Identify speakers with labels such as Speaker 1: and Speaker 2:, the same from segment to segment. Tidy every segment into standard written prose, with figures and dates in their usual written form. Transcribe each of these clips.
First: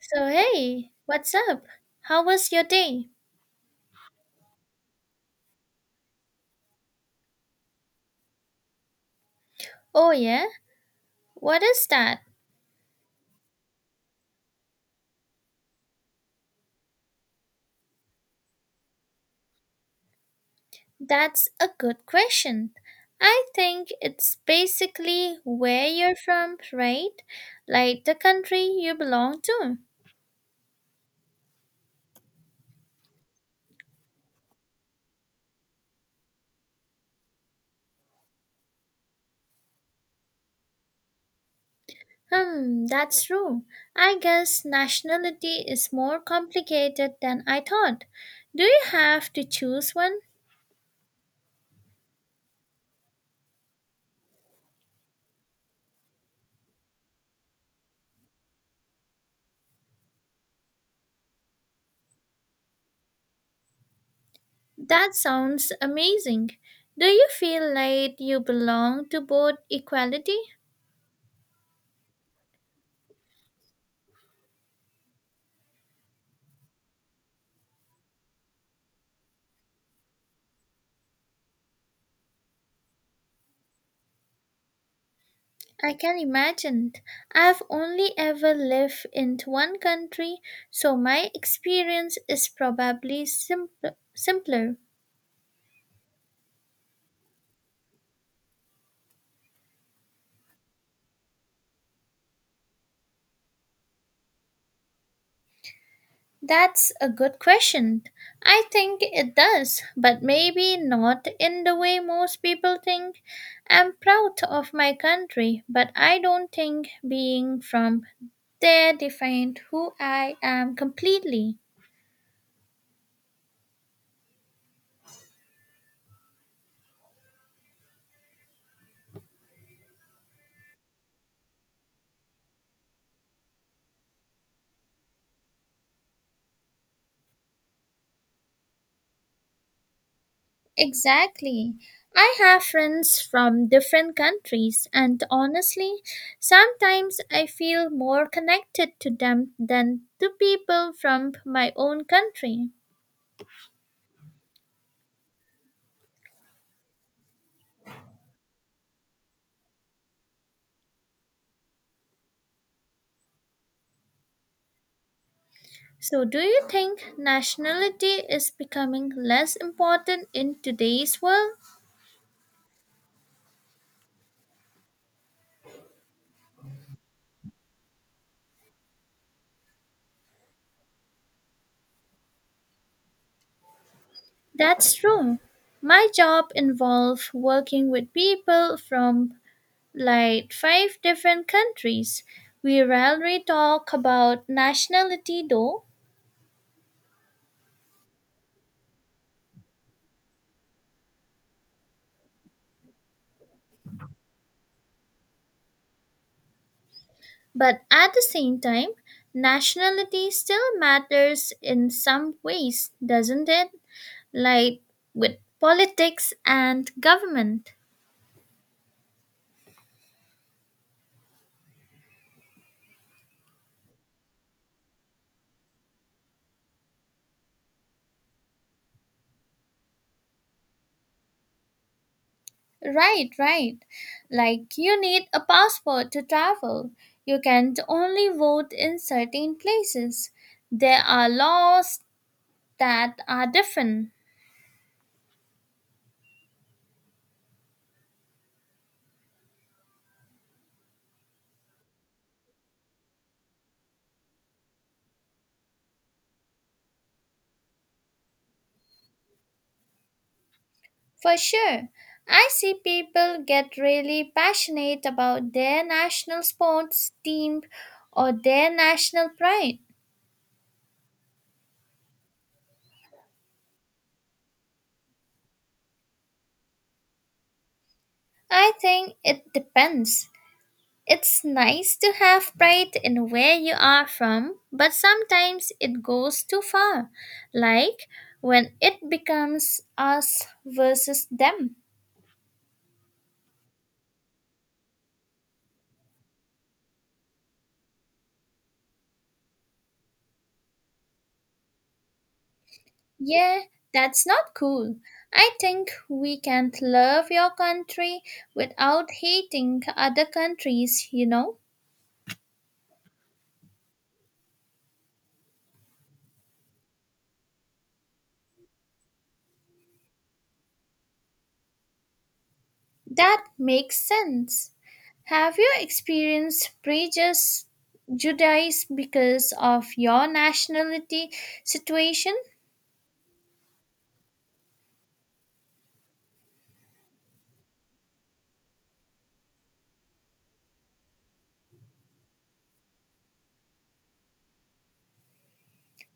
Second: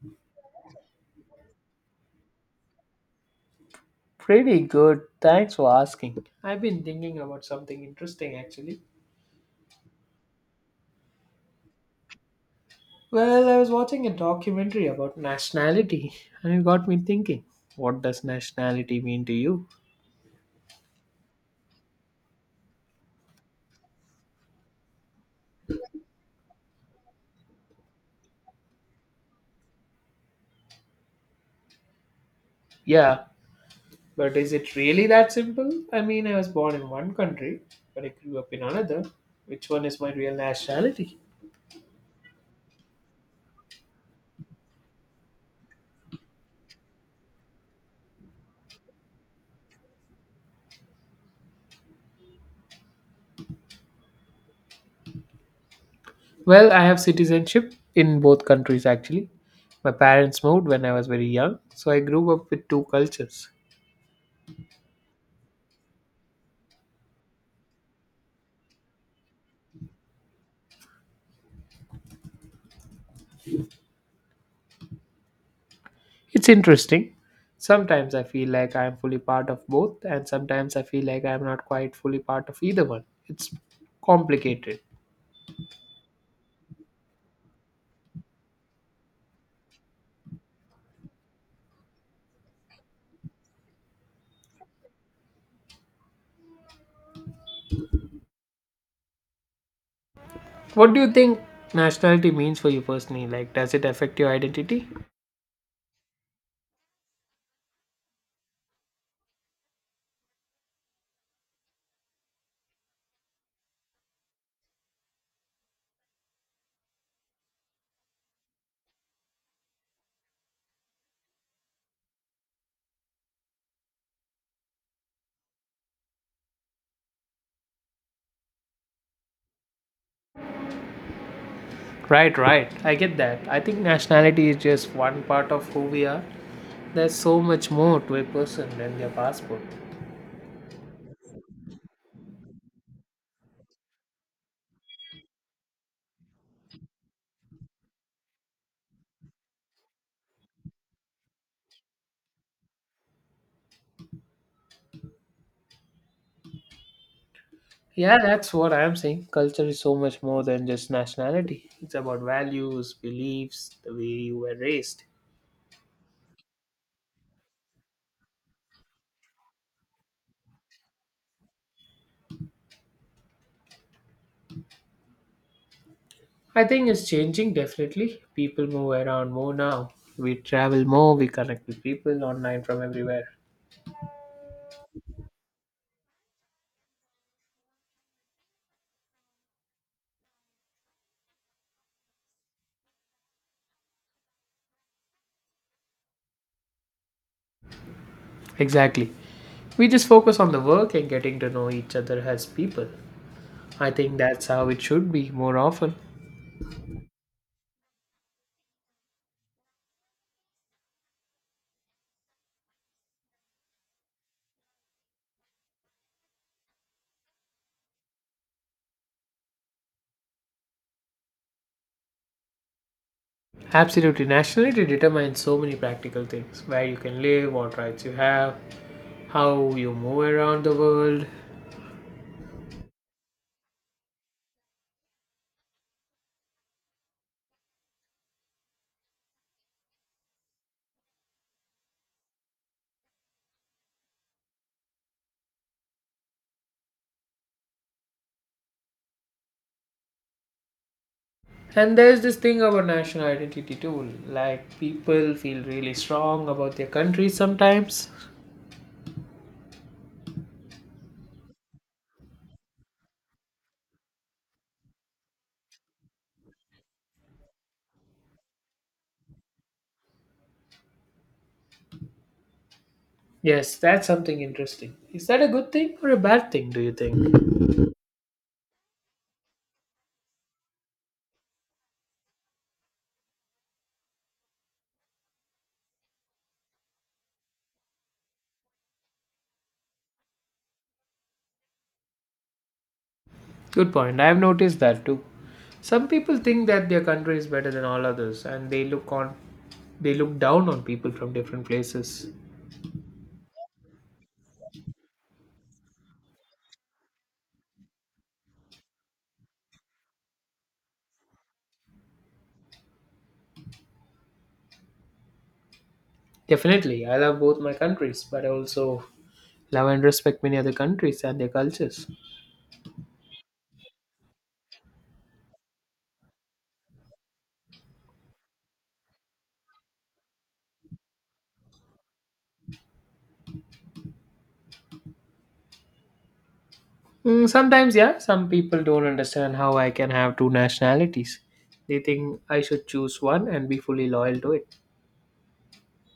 Speaker 1: So, hey, what's up? How was your day?
Speaker 2: Pretty good. Thanks for asking. I've been thinking about something interesting actually.
Speaker 1: Oh, yeah? What is that?
Speaker 2: Well, I was watching a documentary about nationality and it got me thinking. What does nationality mean to you?
Speaker 1: That's a good question. I think it's basically where you're from, right? Like the country you belong to.
Speaker 2: Yeah, but is it really that simple? I was born in one country, but I grew up in another. Which one is my real nationality?
Speaker 1: Hmm, that's true. I guess nationality is more complicated than I thought. Do you have to choose one?
Speaker 2: Well, I have citizenship in both countries actually. My parents moved when I was very young, so I grew up with two cultures.
Speaker 1: That sounds amazing. Do you feel like you belong to both equality?
Speaker 2: It's interesting. Sometimes I feel like I am fully part of both, and sometimes I feel like I am not quite fully part of either one. It's complicated.
Speaker 1: I can imagine. I've only ever lived in one country, so my experience is probably simpler.
Speaker 2: What do you think nationality means for you personally? Like, does it affect your identity?
Speaker 1: That's a good question. I think it does, but maybe not in the way most people think. I'm proud of my country, but I don't think being from there defined who I am completely.
Speaker 2: Right, right. I get that. I think nationality is just one part of who we are. There's so much more to a person than their passport.
Speaker 1: Exactly. I have friends from different countries, and honestly, sometimes I feel more connected to them than to people from my own country.
Speaker 2: Yeah, that's what I'm saying. Culture is so much more than just nationality. It's about values, beliefs, the way you were raised.
Speaker 1: So, do you think nationality is becoming less important in today's world?
Speaker 2: I think it's changing definitely. People move around more now. We travel more, we connect with people online from everywhere.
Speaker 1: That's true. My job involves working with people from like five different countries. We rarely talk about nationality though.
Speaker 2: Exactly. We just focus on the work and getting to know each other as people. I think that's how it should be more often.
Speaker 1: But at the same time, nationality still matters in some ways, doesn't it? Like with politics and government.
Speaker 2: Absolutely. Nationality determines so many practical things, where you can live, what rights you have, how you move around the world.
Speaker 1: Right, right. Like you need a passport to travel. You can only vote in certain places. There are laws that are different.
Speaker 2: And there's this thing about national identity too. Like people feel really strong about their country sometimes.
Speaker 1: For sure. I see people get really passionate about their national sports team or their national pride.
Speaker 2: Yes, that's something interesting. Is that a good thing or a bad thing, do you think?
Speaker 1: I think it depends. It's nice to have pride in where you are from, but sometimes it goes too far, like when it becomes us versus them.
Speaker 2: Good point. I've noticed that too. Some people think that their country is better than all others and they look on they look down on people from different places.
Speaker 1: Yeah, that's not cool. I think we can't love your country without hating other countries,
Speaker 2: Definitely, I love both my countries, but I also love and respect many other countries and their cultures.
Speaker 1: That makes sense. Have you experienced prejudice Judaism because of your nationality situation?
Speaker 2: Mm, sometimes, yeah, some people don't understand how I can have two nationalities. They think I should choose one and be fully loyal to it.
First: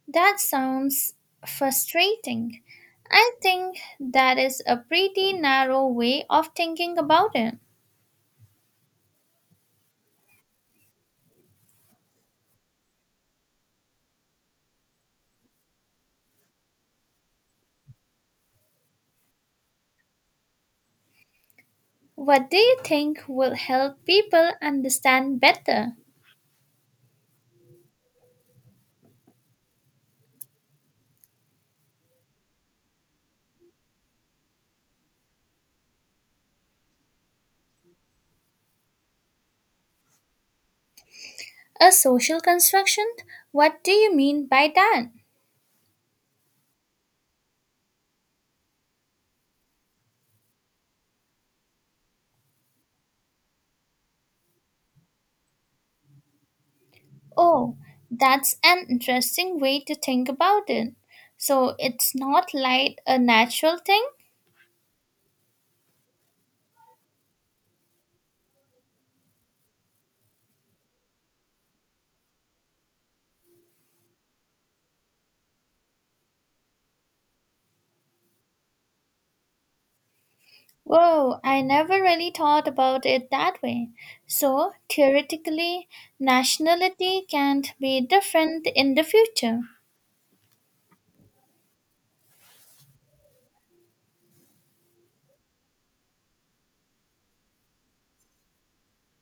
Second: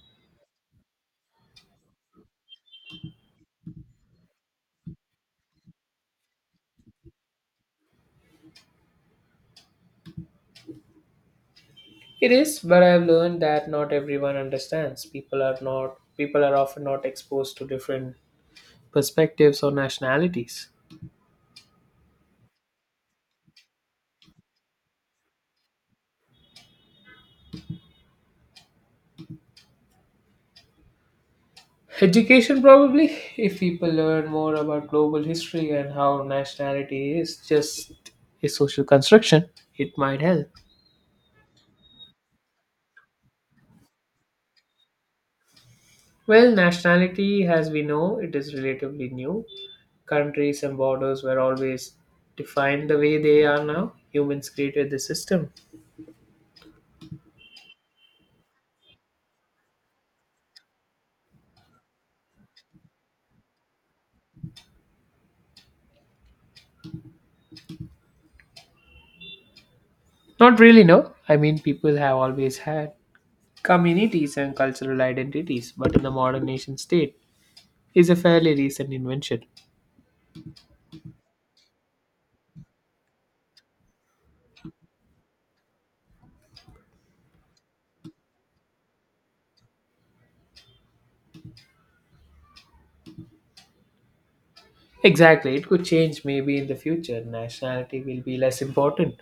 Speaker 1: That sounds frustrating. I think that is a pretty narrow way of thinking about it.
Speaker 2: It is, but I've learned that not everyone understands. People are often not exposed to different perspectives or nationalities.
Speaker 1: What do you think will help people understand better?
Speaker 2: Education probably, if people learn more about global history and how nationality is just a social construction, it might help.
Speaker 1: A social construction? What do you mean by that?
Speaker 2: Well, nationality as we know it is relatively new. Countries and borders were always defined the way they are now. Humans created the system.
Speaker 1: Oh, that's an interesting way to think about it. So it's not like a natural thing?
Speaker 2: Not really, no. People have always had communities and cultural identities, but in the modern nation state is a fairly recent invention.
Speaker 1: Whoa, I never really thought about it that way. So, theoretically, nationality can be different in the future.
Speaker 2: Exactly, it could change. Maybe in the future, nationality will be less important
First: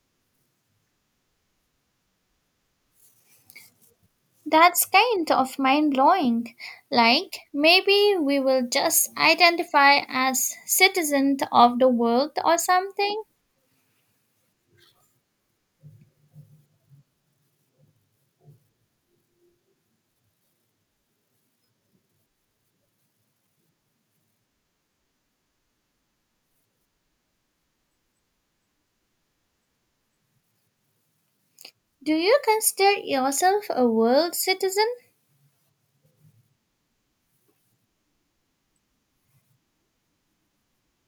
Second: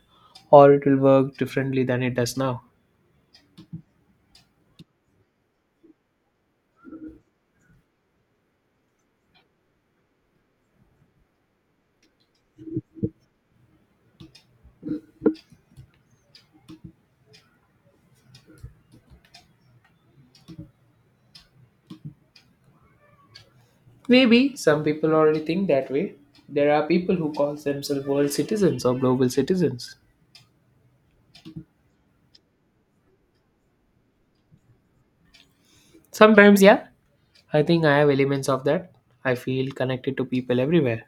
Speaker 2: or it will work differently than it does now.
Speaker 1: That's kind of mind blowing. Like, maybe we will just identify as citizens of the world or something.
Speaker 2: Maybe some people already think that way. There are people who call themselves world citizens or global citizens.
Speaker 1: Do you consider yourself a world citizen?
Speaker 2: Sometimes, yeah, I think I have elements of that. I feel connected to people everywhere,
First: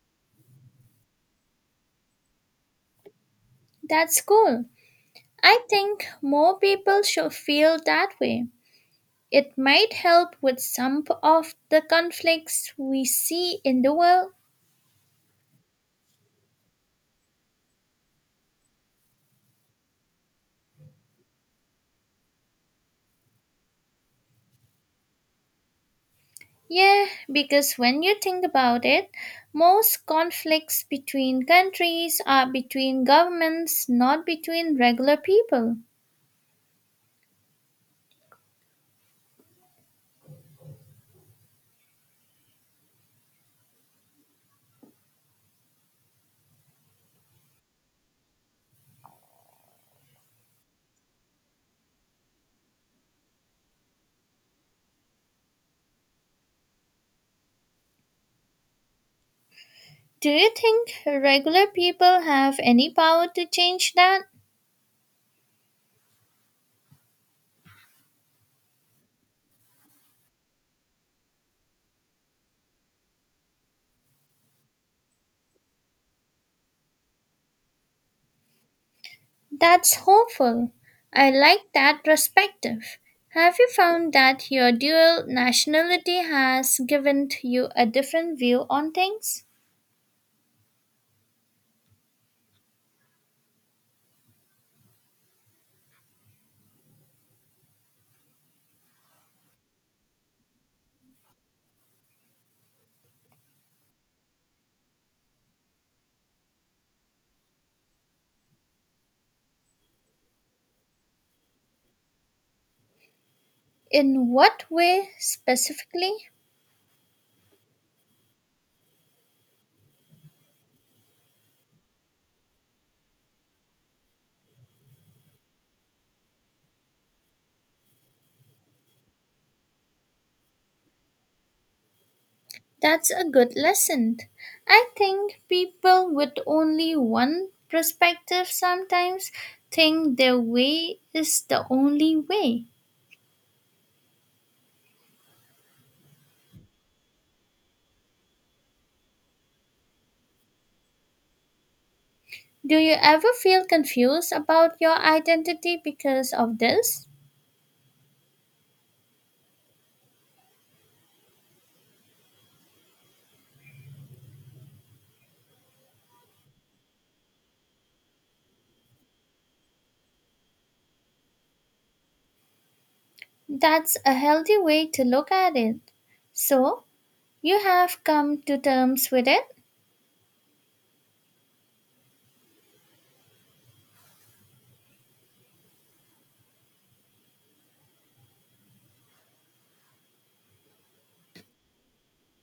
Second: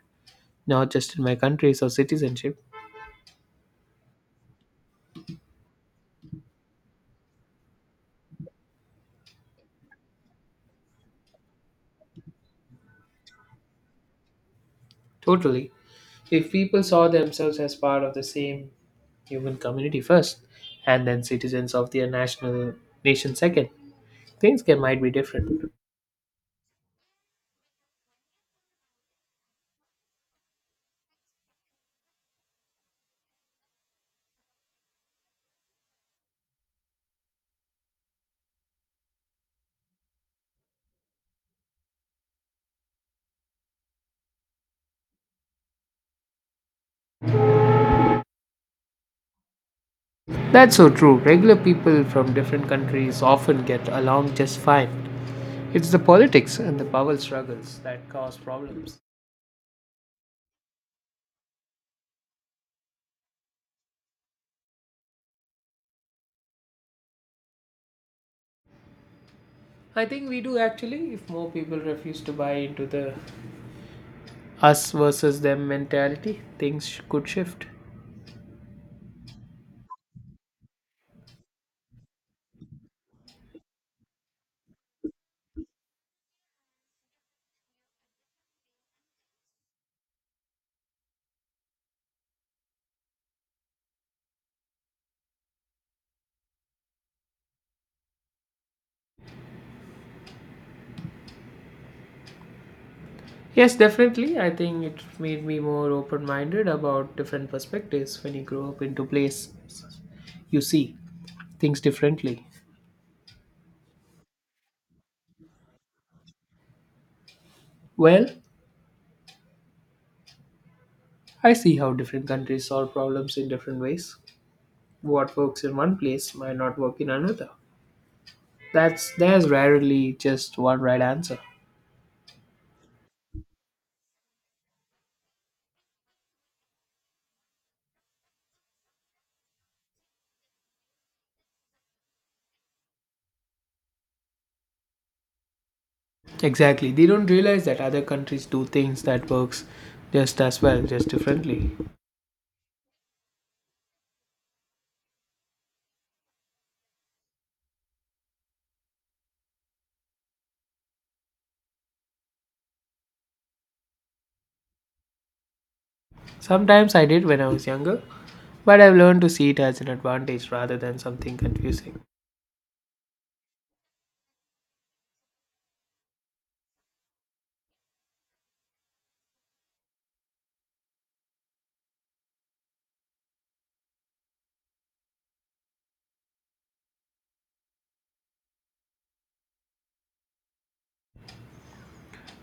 Speaker 2: not just in my countries or citizenship.
Speaker 1: That's cool. I think more people should feel that way. It might help with some of the conflicts we see in the world.
Speaker 2: Totally. If people saw themselves as part of the same human community first, and then citizens of their nation second, things can might be different.
Speaker 1: Yeah, because when you think about it, most conflicts between countries are between governments, not between regular people.
Speaker 2: That's so true. Regular people from different countries often get along just fine. It's the politics and the power struggles that cause problems.
Speaker 1: Do you think regular people have any power to change that?
Speaker 2: I think we do actually. If more people refuse to buy into the us versus them mentality, could shift.
Speaker 1: That's hopeful. I like that perspective. Have you found that your dual nationality has given you a different view on things?
Speaker 2: Yes, definitely. I think it made me more open minded about different perspectives. When you grow up into place, you see things differently.
Speaker 1: In what way specifically?
Speaker 2: Well, I see how different countries solve problems in different ways. What works in one place might not work in another. That's there's rarely just one right answer.
Speaker 1: That's a good lesson. I think people with only one perspective sometimes think their way is the only way.
Speaker 2: Exactly. They don't realize that other countries do things that works just as well, just differently.
Speaker 1: Do you ever feel confused about your identity because of this?
Speaker 2: Sometimes I did when I was younger, but I've learned to see it as an advantage rather than something confusing.
Speaker 1: That's a healthy way to look at it. So, you have come to terms with it?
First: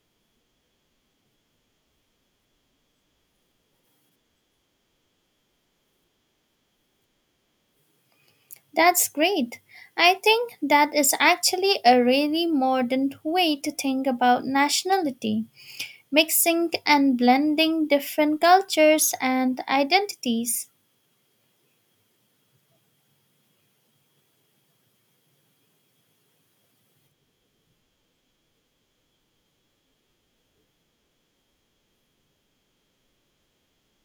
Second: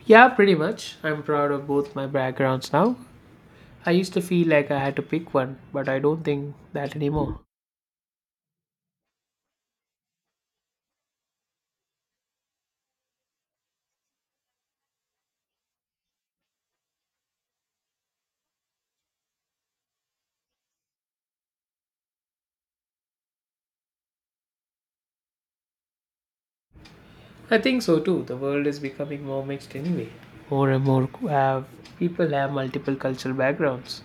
Speaker 2: Yeah, pretty much. I'm proud of both my backgrounds now. I used to feel like I had to pick one, but I don't think that anymore.
Speaker 1: That's great. I think that is actually a really modern way to think about nationality, mixing and blending different cultures and identities.
Speaker 2: I think so too. The world is becoming more mixed anyway. More and more have People have multiple cultural backgrounds.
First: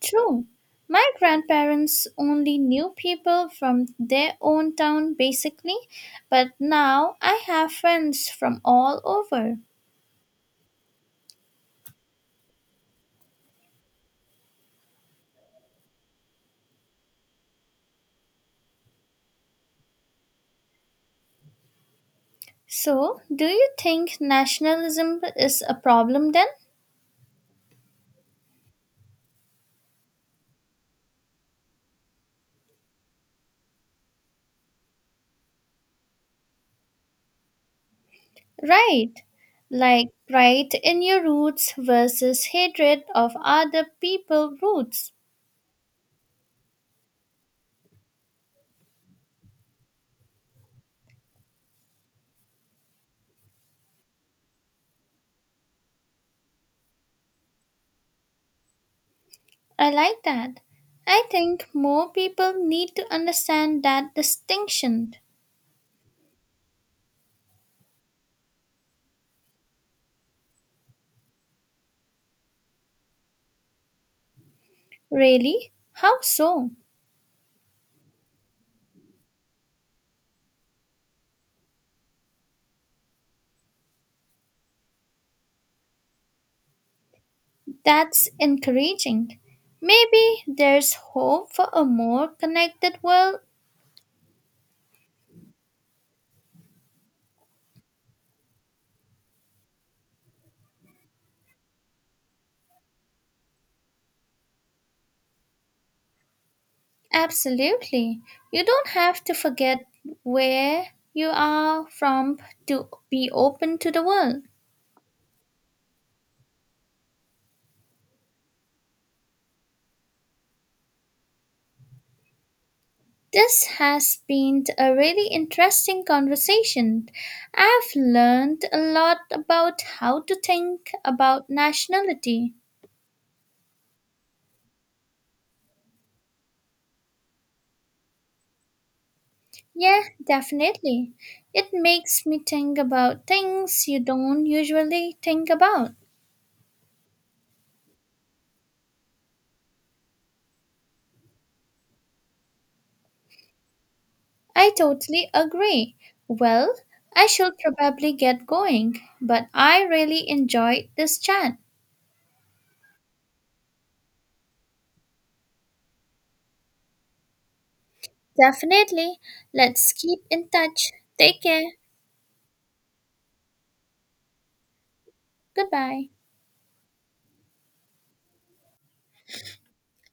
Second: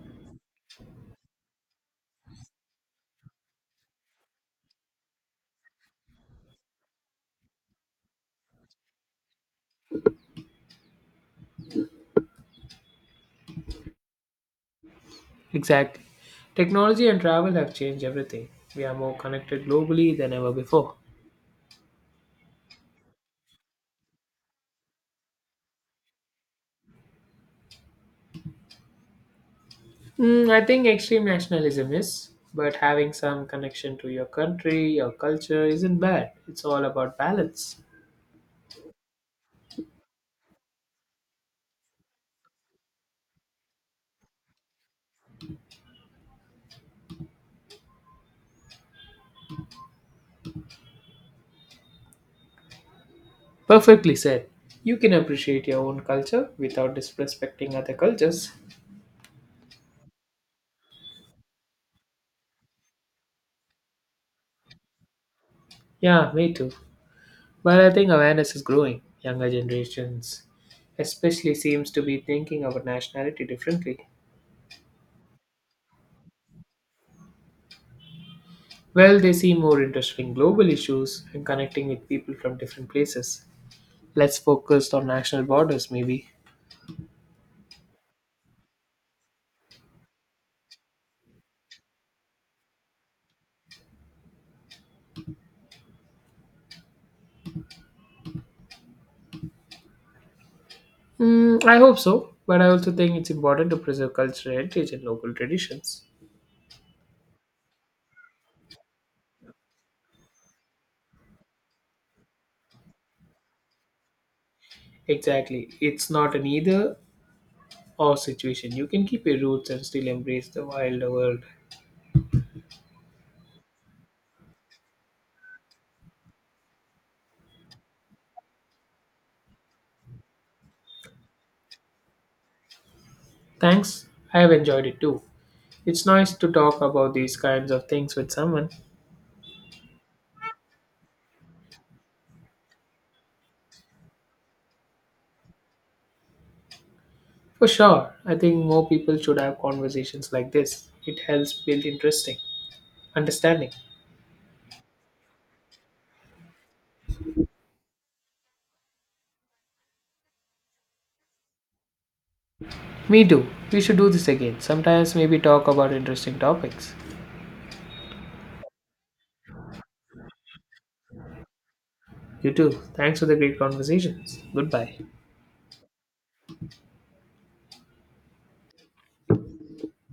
Speaker 1: True. My grandparents only knew people from their own town basically, but now I have friends from all over.
Speaker 2: Exactly. Technology and travel have changed everything. We are more connected globally than ever before.
Speaker 1: So, do you think nationalism is a problem then?
Speaker 2: Mm, I think extreme nationalism is, but having some connection to your country, your culture isn't bad. It's all about balance.
Speaker 1: Right. Like pride in your roots versus hatred of other people's roots.
Speaker 2: Perfectly said. You can appreciate your own culture without disrespecting other cultures.
Speaker 1: I like that. I think more people need to understand that distinction.
Speaker 2: Yeah, me too. But I think awareness is growing. Younger generations especially seems to be thinking about nationality differently.
Speaker 1: Really? How so?
Speaker 2: Well, they see more interest in global issues and connecting with people from different places. Let's focus on national borders, maybe.
Speaker 1: That's encouraging. Maybe there's hope for a more connected world?
Speaker 2: Mm, I hope so, but I also think it's important to preserve cultural heritage and local traditions.
Speaker 1: Absolutely. You don't have to forget where you are from to be open to the world.
Speaker 2: Exactly. It's not an either or situation. You can keep your roots and still embrace the wild world.
Speaker 1: This has been a really interesting conversation. I've learned a lot about how to think about nationality.
Speaker 2: Thanks, I have enjoyed it too. It's nice to talk about these kinds of things with someone.
Speaker 1: Yeah, definitely. It makes me think about things you don't usually think about.
Speaker 2: For sure, I think more people should have conversations like this. It helps build interesting understanding.
Speaker 1: I totally agree. Well, I should probably get going, but I really enjoyed this chat.
Speaker 2: Me too. We should do this again. Sometimes maybe talk about interesting topics.
Speaker 1: Definitely. Let's keep in touch. Take care.
Speaker 2: You too. Thanks for the great conversations. Goodbye.
Speaker 1: Goodbye.